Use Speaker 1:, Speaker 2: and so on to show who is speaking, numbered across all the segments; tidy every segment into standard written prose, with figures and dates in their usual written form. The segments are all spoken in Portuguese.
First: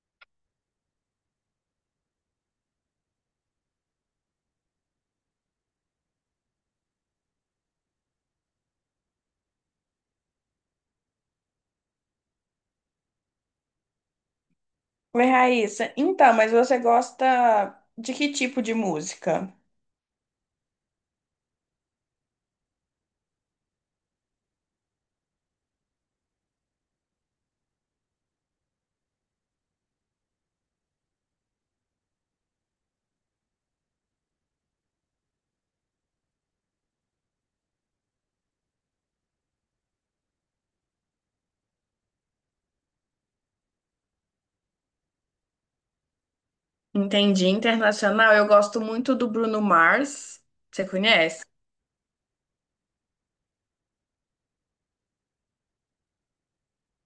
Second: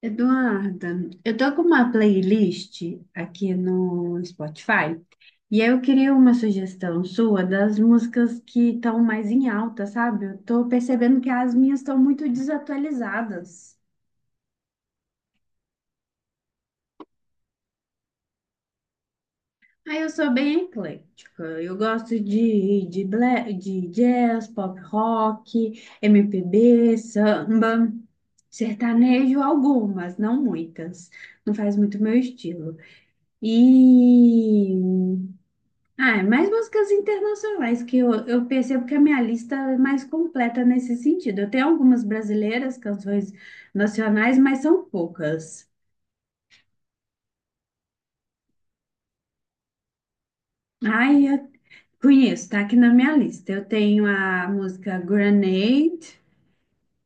Speaker 1: Eduarda, eu tô com uma playlist aqui no Spotify e aí eu queria uma sugestão sua das músicas que estão mais em alta, sabe? Eu tô percebendo que as minhas estão muito desatualizadas.
Speaker 2: Oi, Raíssa. Então, mas você gosta de que tipo de música?
Speaker 1: Aí eu sou bem eclética, eu gosto de jazz, pop rock, MPB, samba, sertanejo, algumas, não muitas, não faz muito meu estilo. E É mais músicas internacionais, que eu percebo que a minha lista é mais completa nesse sentido. Eu tenho algumas brasileiras, canções nacionais, mas são poucas.
Speaker 2: Entendi. Internacional, eu gosto muito do Bruno Mars. Você
Speaker 1: Ai,
Speaker 2: conhece?
Speaker 1: eu conheço, tá aqui na minha lista. Eu tenho a música Grenade,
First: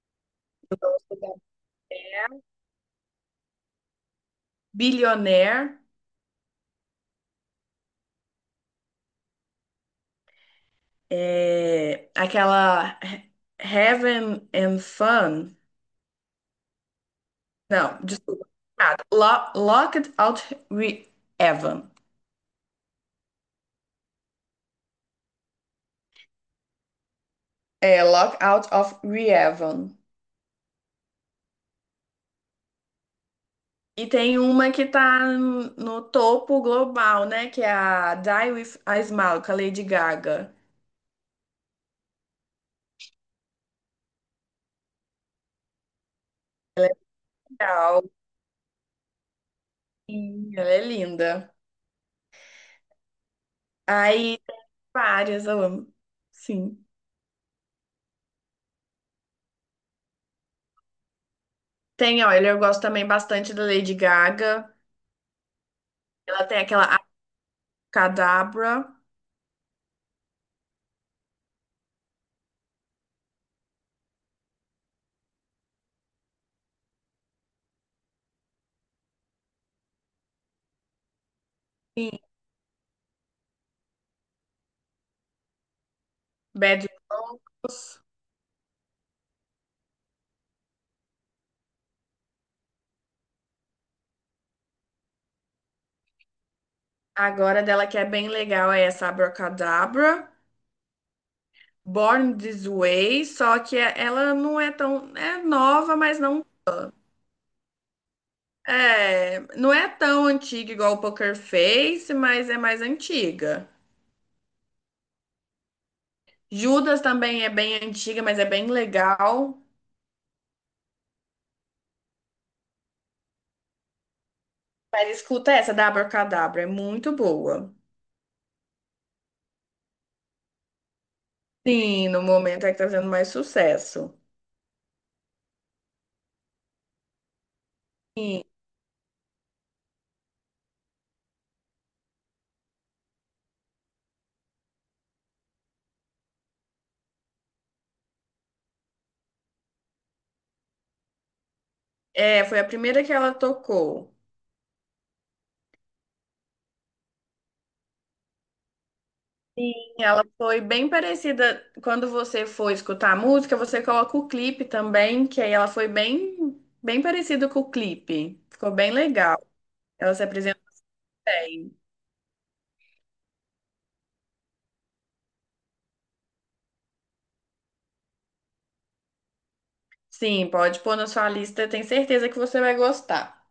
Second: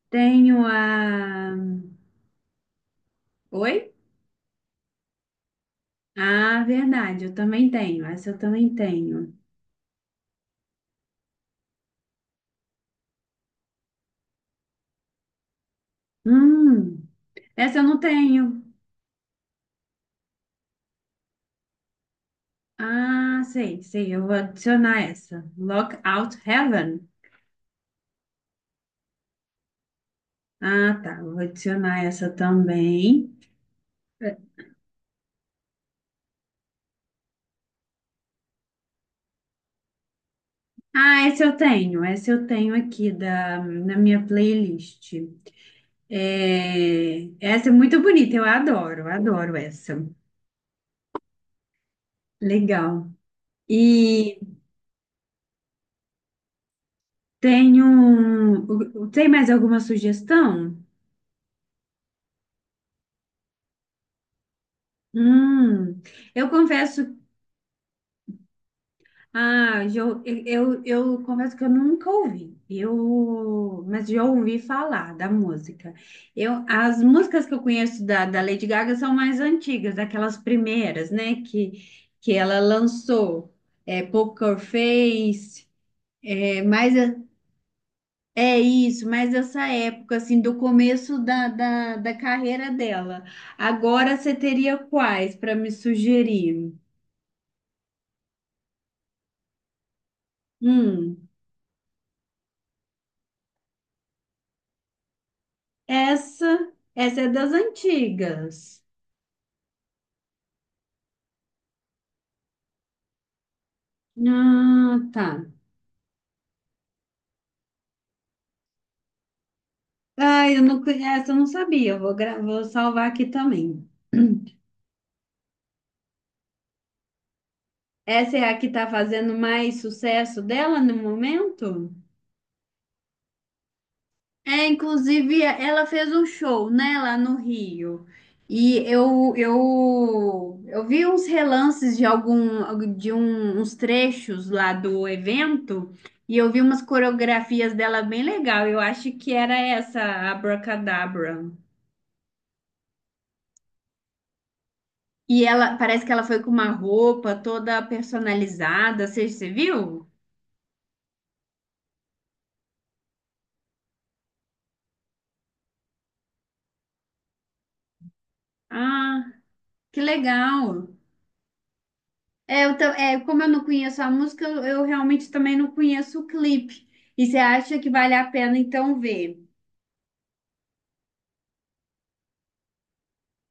Speaker 1: tenho
Speaker 2: Eu gosto da
Speaker 1: a. Oi?
Speaker 2: Billionaire,
Speaker 1: Ah, verdade, eu também tenho. Essa eu também tenho.
Speaker 2: é, aquela Heaven and Fun.
Speaker 1: Hum, essa eu
Speaker 2: Não,
Speaker 1: não
Speaker 2: desculpa.
Speaker 1: tenho.
Speaker 2: Ah, Locked Out Re Evan.
Speaker 1: Ah, sei, sei, eu vou adicionar essa. Lockout Heaven.
Speaker 2: É, Locked Out of Re Evan.
Speaker 1: Ah, tá. Vou adicionar essa também.
Speaker 2: E tem uma que tá no topo global, né? Que é a Die With a Smile, com a Lady Gaga.
Speaker 1: Ah, essa eu tenho. Essa eu tenho aqui na minha playlist.
Speaker 2: Ela é
Speaker 1: É, essa é muito
Speaker 2: legal.
Speaker 1: bonita. Eu adoro, adoro essa.
Speaker 2: Sim. Ela é linda.
Speaker 1: Legal.
Speaker 2: Aí,
Speaker 1: E
Speaker 2: tem várias, eu amo. Sim.
Speaker 1: tenho. Tem mais alguma sugestão?
Speaker 2: Tem, olha, eu gosto também bastante da Lady Gaga.
Speaker 1: Hum,
Speaker 2: Ela
Speaker 1: eu
Speaker 2: tem aquela
Speaker 1: confesso.
Speaker 2: Abracadabra.
Speaker 1: Ah, já eu, eu confesso que eu nunca ouvi, eu, mas já ouvi falar da música. Eu, as músicas que eu conheço da Lady Gaga são mais antigas, aquelas primeiras, né,
Speaker 2: Sim.
Speaker 1: que ela lançou, é, Poker Face, é,
Speaker 2: Bad
Speaker 1: mais a-
Speaker 2: Vocals.
Speaker 1: é isso. Mas essa época, assim, do começo da carreira dela. Agora você teria quais para me sugerir?
Speaker 2: Agora dela que é bem legal é essa Abracadabra.
Speaker 1: Hum.
Speaker 2: Born This Way. Só que ela não é tão. É nova, mas não.
Speaker 1: Essa é das antigas.
Speaker 2: É, não é tão antiga igual o Poker Face, mas é mais antiga.
Speaker 1: Ah, tá.
Speaker 2: Judas também é bem antiga, mas é bem legal.
Speaker 1: Ah, eu não conheço, essa eu não sabia. Eu vou salvar aqui também.
Speaker 2: Mas escuta essa, da Abracadabra, é muito boa.
Speaker 1: Essa é a que tá fazendo mais sucesso dela no momento?
Speaker 2: Sim, no momento é que tá fazendo mais sucesso.
Speaker 1: É, inclusive, ela fez um show, né, lá no Rio.
Speaker 2: Sim.
Speaker 1: E eu vi uns relances de uns trechos lá do evento, e eu vi umas coreografias dela bem legal. Eu acho que era essa, a Abracadabra.
Speaker 2: É, foi a primeira que ela tocou.
Speaker 1: E ela, parece que ela foi com uma roupa toda personalizada, você
Speaker 2: Sim.
Speaker 1: viu?
Speaker 2: Ela foi bem parecida. Quando você for escutar a música, você coloca o clipe também, que aí ela foi bem, bem parecida com o clipe. Ficou bem
Speaker 1: Ah,
Speaker 2: legal.
Speaker 1: que
Speaker 2: Ela se apresentou
Speaker 1: legal.
Speaker 2: bem.
Speaker 1: É, como eu não conheço a música, eu realmente também não conheço o clipe. E você acha que vale a pena então ver?
Speaker 2: Sim, pode pôr na sua lista, tenho certeza que você vai gostar.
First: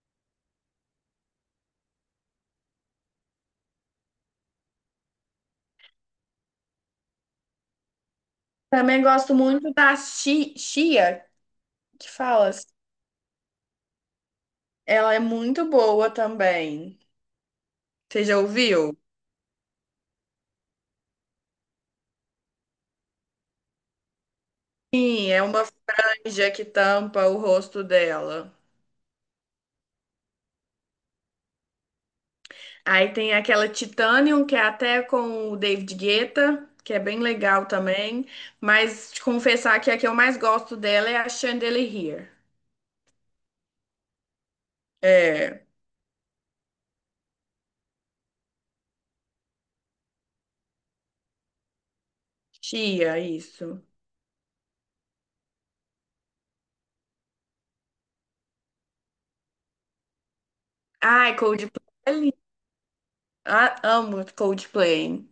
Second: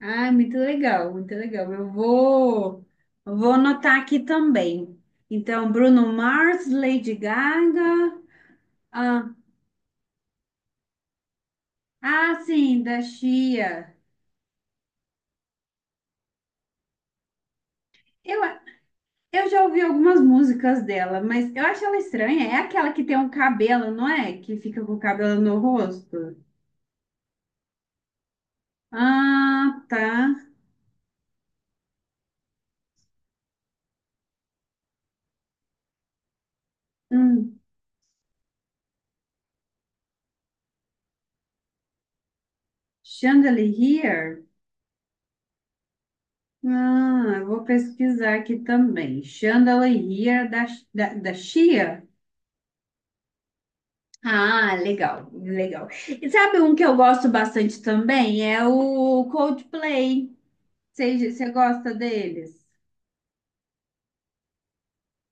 Speaker 1: Ah, muito legal, muito legal. Eu vou anotar aqui também. Então, Bruno Mars, Lady Gaga.
Speaker 2: Também
Speaker 1: Ah,
Speaker 2: gosto muito da chia, que
Speaker 1: ah,
Speaker 2: fala, assim,
Speaker 1: sim, da Sia.
Speaker 2: ela é muito boa também. Você já
Speaker 1: Eu,
Speaker 2: ouviu?
Speaker 1: eu já ouvi algumas músicas dela, mas eu acho ela estranha. É aquela que tem um cabelo, não é? Que fica com o
Speaker 2: Sim,
Speaker 1: cabelo
Speaker 2: é
Speaker 1: no
Speaker 2: uma
Speaker 1: rosto.
Speaker 2: franja que tampa o rosto dela.
Speaker 1: Ah, tá.
Speaker 2: Aí tem aquela Titanium, que é até com o David Guetta, que é bem
Speaker 1: Hum.
Speaker 2: legal também. Mas te confessar que a que eu mais gosto dela é a Chandelier.
Speaker 1: Chandelier?
Speaker 2: É,
Speaker 1: Ah, eu vou pesquisar aqui também. Chandelier da Chia?
Speaker 2: chia, isso.
Speaker 1: Ah, legal, legal. E sabe um que eu gosto bastante também? É o Coldplay.
Speaker 2: Ai,
Speaker 1: Você gosta
Speaker 2: Coldplay.
Speaker 1: deles?
Speaker 2: Ah, amo Coldplay.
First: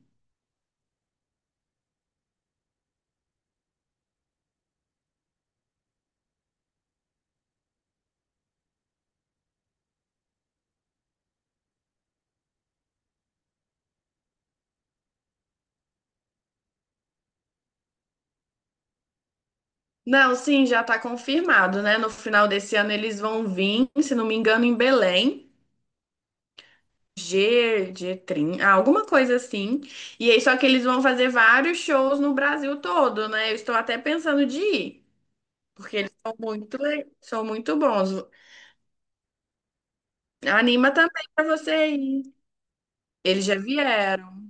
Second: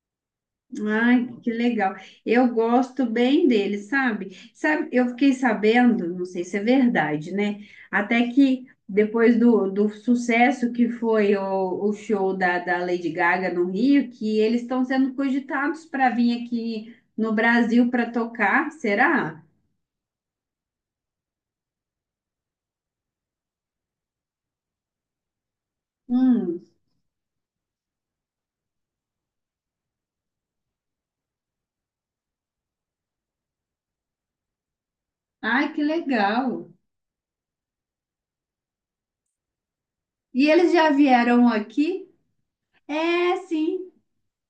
Speaker 1: Ai, que legal. Eu gosto bem dele, sabe? Sabe, eu fiquei sabendo, não sei se é verdade, né? Até que depois do sucesso que foi o show da Lady Gaga no Rio, que eles estão sendo cogitados para vir aqui no Brasil para tocar, será?
Speaker 2: Não, sim, já está confirmado, né? No final desse ano eles vão vir, se não me engano, em Belém,
Speaker 1: Hum.
Speaker 2: G30, ah, alguma coisa assim. E aí, só que eles vão fazer vários shows no Brasil todo, né? Eu estou até pensando de ir,
Speaker 1: Ai, que
Speaker 2: porque eles são
Speaker 1: legal.
Speaker 2: muito, são muito bons.
Speaker 1: E eles já
Speaker 2: Anima também para
Speaker 1: vieram
Speaker 2: você
Speaker 1: aqui?
Speaker 2: ir.
Speaker 1: É,
Speaker 2: Eles já
Speaker 1: sim.
Speaker 2: vieram.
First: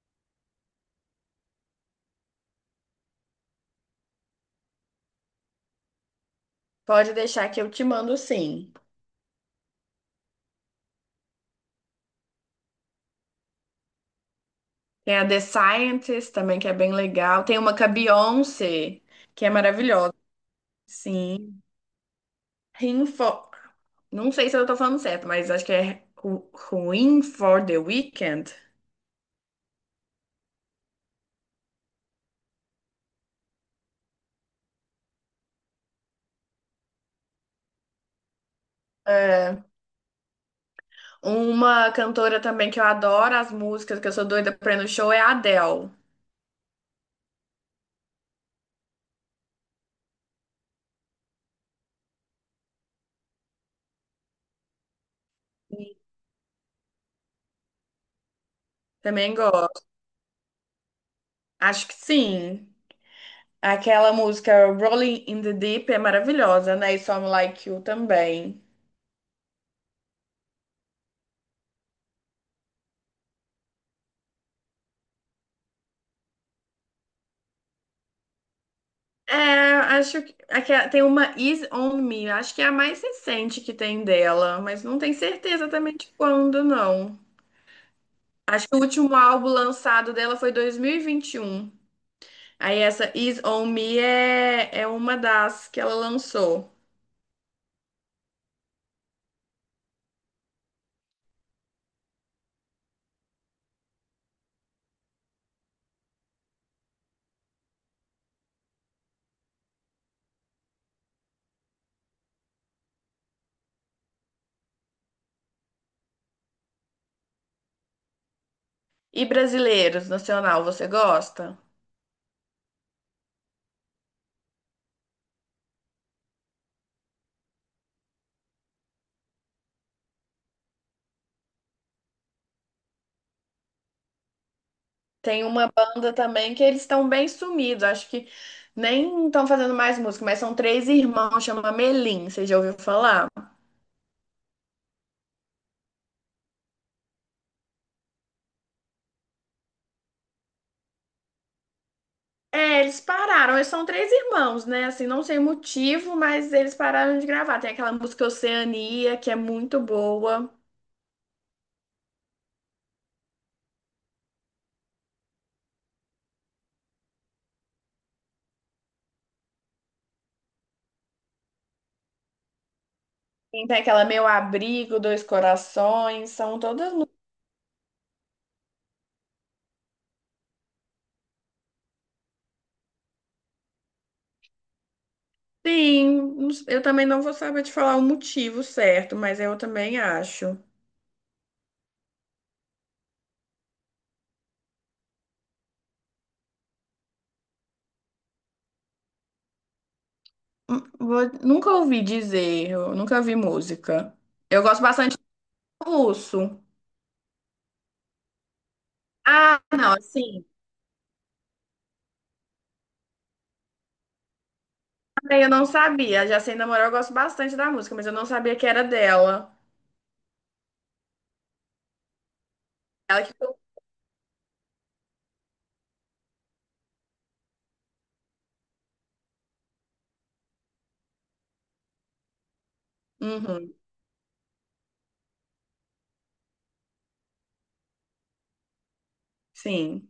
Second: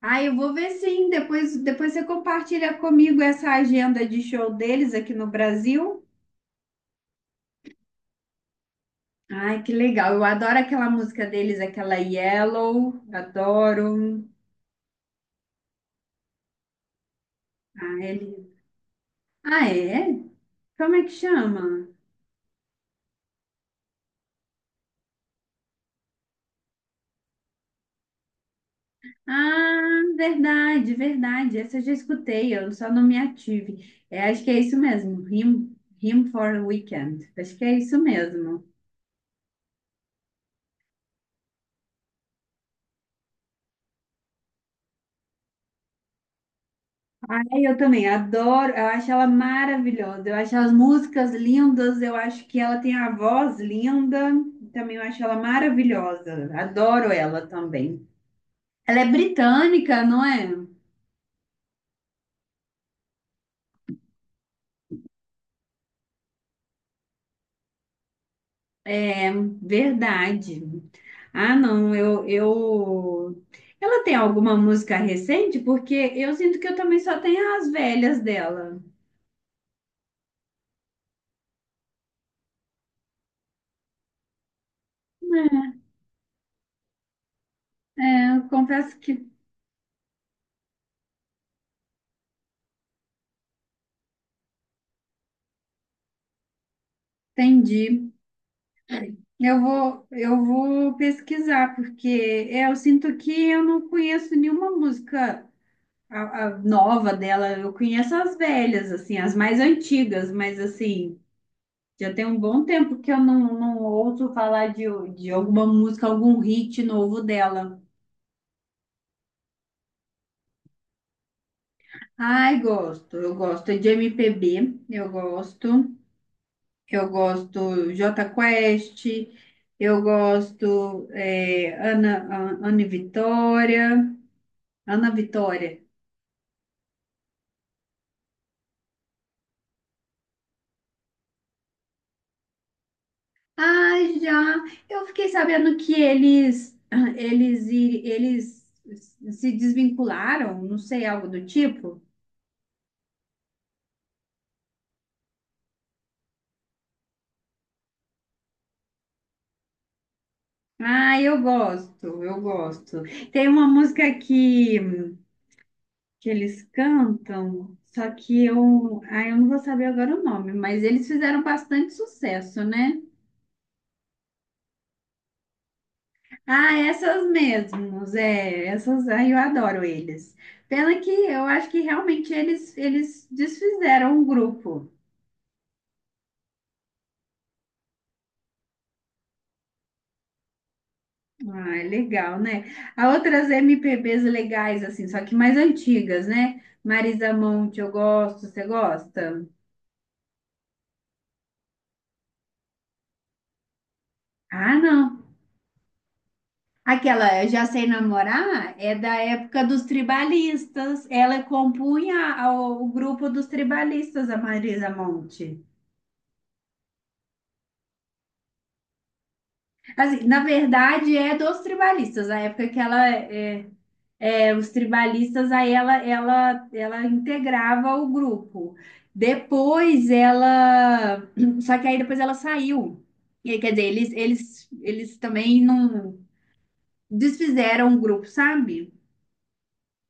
Speaker 1: Ah, eu vou ver sim. Depois você compartilha comigo essa agenda de show deles aqui no Brasil.
Speaker 2: Pode deixar que eu te mando sim.
Speaker 1: Ai, que legal. Eu adoro aquela música deles, aquela Yellow. Adoro.
Speaker 2: Tem a The Scientist também, que é bem legal. Tem uma com a
Speaker 1: Ah, ele...
Speaker 2: Beyoncé, que é
Speaker 1: ah, é?
Speaker 2: maravilhosa.
Speaker 1: Como é que
Speaker 2: Sim.
Speaker 1: chama?
Speaker 2: Rinfo... Não sei se eu tô falando certo, mas acho que é Ruin for the Weekend.
Speaker 1: Ah, verdade, verdade. Essa eu já escutei, eu só não me ative. É, acho que é isso mesmo. Him, Him for a Weekend. Acho que é isso mesmo.
Speaker 2: É. Uma cantora também que eu adoro as músicas, que eu sou doida pra ir no show, é a Adele.
Speaker 1: Ai, eu também adoro, eu acho ela maravilhosa, eu acho as músicas lindas, eu acho que ela tem a voz linda, também eu acho ela maravilhosa, adoro ela também. Ela é
Speaker 2: Também gosto.
Speaker 1: britânica, não é?
Speaker 2: Acho que sim. Aquela música Rolling in the Deep é maravilhosa, né? E Some Like You também.
Speaker 1: É verdade. Ah, não, ela tem alguma música recente? Porque eu sinto que eu também só tenho as velhas dela.
Speaker 2: É, acho que tem uma Is On Me, acho que é a mais recente que tem dela, mas não tenho certeza também de quando, não.
Speaker 1: Eu
Speaker 2: Acho que o
Speaker 1: confesso
Speaker 2: último
Speaker 1: que
Speaker 2: álbum lançado dela foi 2021. Aí essa Is On Me é uma das que ela lançou.
Speaker 1: entendi. Eu vou pesquisar, porque é, eu sinto que eu não conheço nenhuma música a nova dela. Eu conheço as velhas, assim, as mais antigas, mas assim, já tem um bom tempo que eu não, não ouço falar de alguma música, algum hit novo dela.
Speaker 2: E brasileiros, nacional, você gosta?
Speaker 1: Ai, gosto, eu gosto de MPB, eu gosto Jota Quest, eu gosto é, Ana Vitória. Ana
Speaker 2: Tem uma
Speaker 1: Vitória.
Speaker 2: banda também que eles estão bem sumidos. Acho que nem estão fazendo mais música, mas são três irmãos, chama Melim. Você já ouviu falar?
Speaker 1: Ah, já. Eu fiquei sabendo que eles ah, eles iri- eles se desvincularam, não sei, algo do tipo.
Speaker 2: É, eles pararam. Eles são três irmãos, né? Assim, não sei o motivo, mas eles pararam de gravar. Tem aquela música Oceania, que é muito boa.
Speaker 1: Ah, eu gosto, eu gosto. Tem uma música que eles cantam, só que eu, ah, eu não vou saber agora o nome, mas eles fizeram bastante sucesso, né?
Speaker 2: Tem aquela Meu Abrigo, Dois Corações, são
Speaker 1: Ah,
Speaker 2: todas.
Speaker 1: essas mesmos, é, essas, ai, eu adoro eles. Pena que eu acho que realmente eles desfizeram o grupo.
Speaker 2: Sim, não eu também não vou saber te falar o motivo certo, mas eu também acho.
Speaker 1: Ah, é legal, né? Há outras MPBs legais, assim, só que mais antigas, né? Marisa Monte, eu gosto, você gosta?
Speaker 2: Nunca ouvi dizer, eu nunca vi música. Eu
Speaker 1: Ah,
Speaker 2: gosto bastante
Speaker 1: não.
Speaker 2: do russo.
Speaker 1: Aquela Eu Já Sei Namorar é da
Speaker 2: Ah,
Speaker 1: época dos
Speaker 2: não, assim,
Speaker 1: tribalistas. Ela compunha o grupo dos tribalistas, a Marisa
Speaker 2: também eu
Speaker 1: Monte.
Speaker 2: não sabia. Já sei namorar, eu gosto bastante da música, mas eu não sabia que era dela.
Speaker 1: Assim, na verdade, é dos tribalistas, a época que ela
Speaker 2: Ela que.
Speaker 1: é. É, os tribalistas, aí ela integrava o grupo. Depois ela. Só que aí depois ela saiu. E aí, quer
Speaker 2: Uhum,
Speaker 1: dizer, eles também não desfizeram o grupo, sabe?
Speaker 2: sim.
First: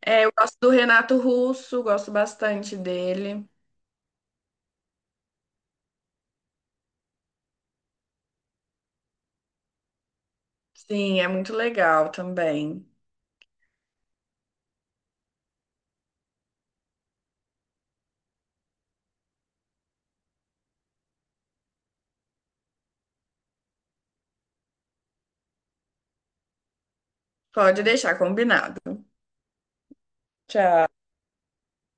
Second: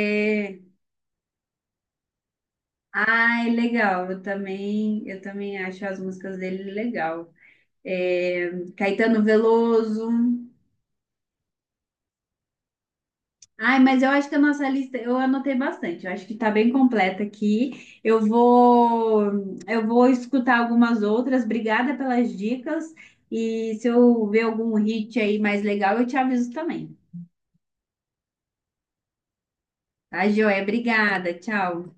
Speaker 2: É, eu gosto do Renato Russo, gosto bastante dele.
Speaker 1: Ai, legal. Eu também acho as músicas dele legal. É, Caetano Veloso.
Speaker 2: Sim, é muito legal também.
Speaker 1: Ai, mas eu acho que a nossa lista, eu anotei bastante, eu acho que está bem completa aqui. Eu vou escutar algumas outras. Obrigada pelas dicas. E se eu ver algum hit aí mais legal, eu te aviso também.
Speaker 2: Pode deixar combinado.
Speaker 1: Tá, joia?
Speaker 2: Tchau.
Speaker 1: Obrigada. Tchau.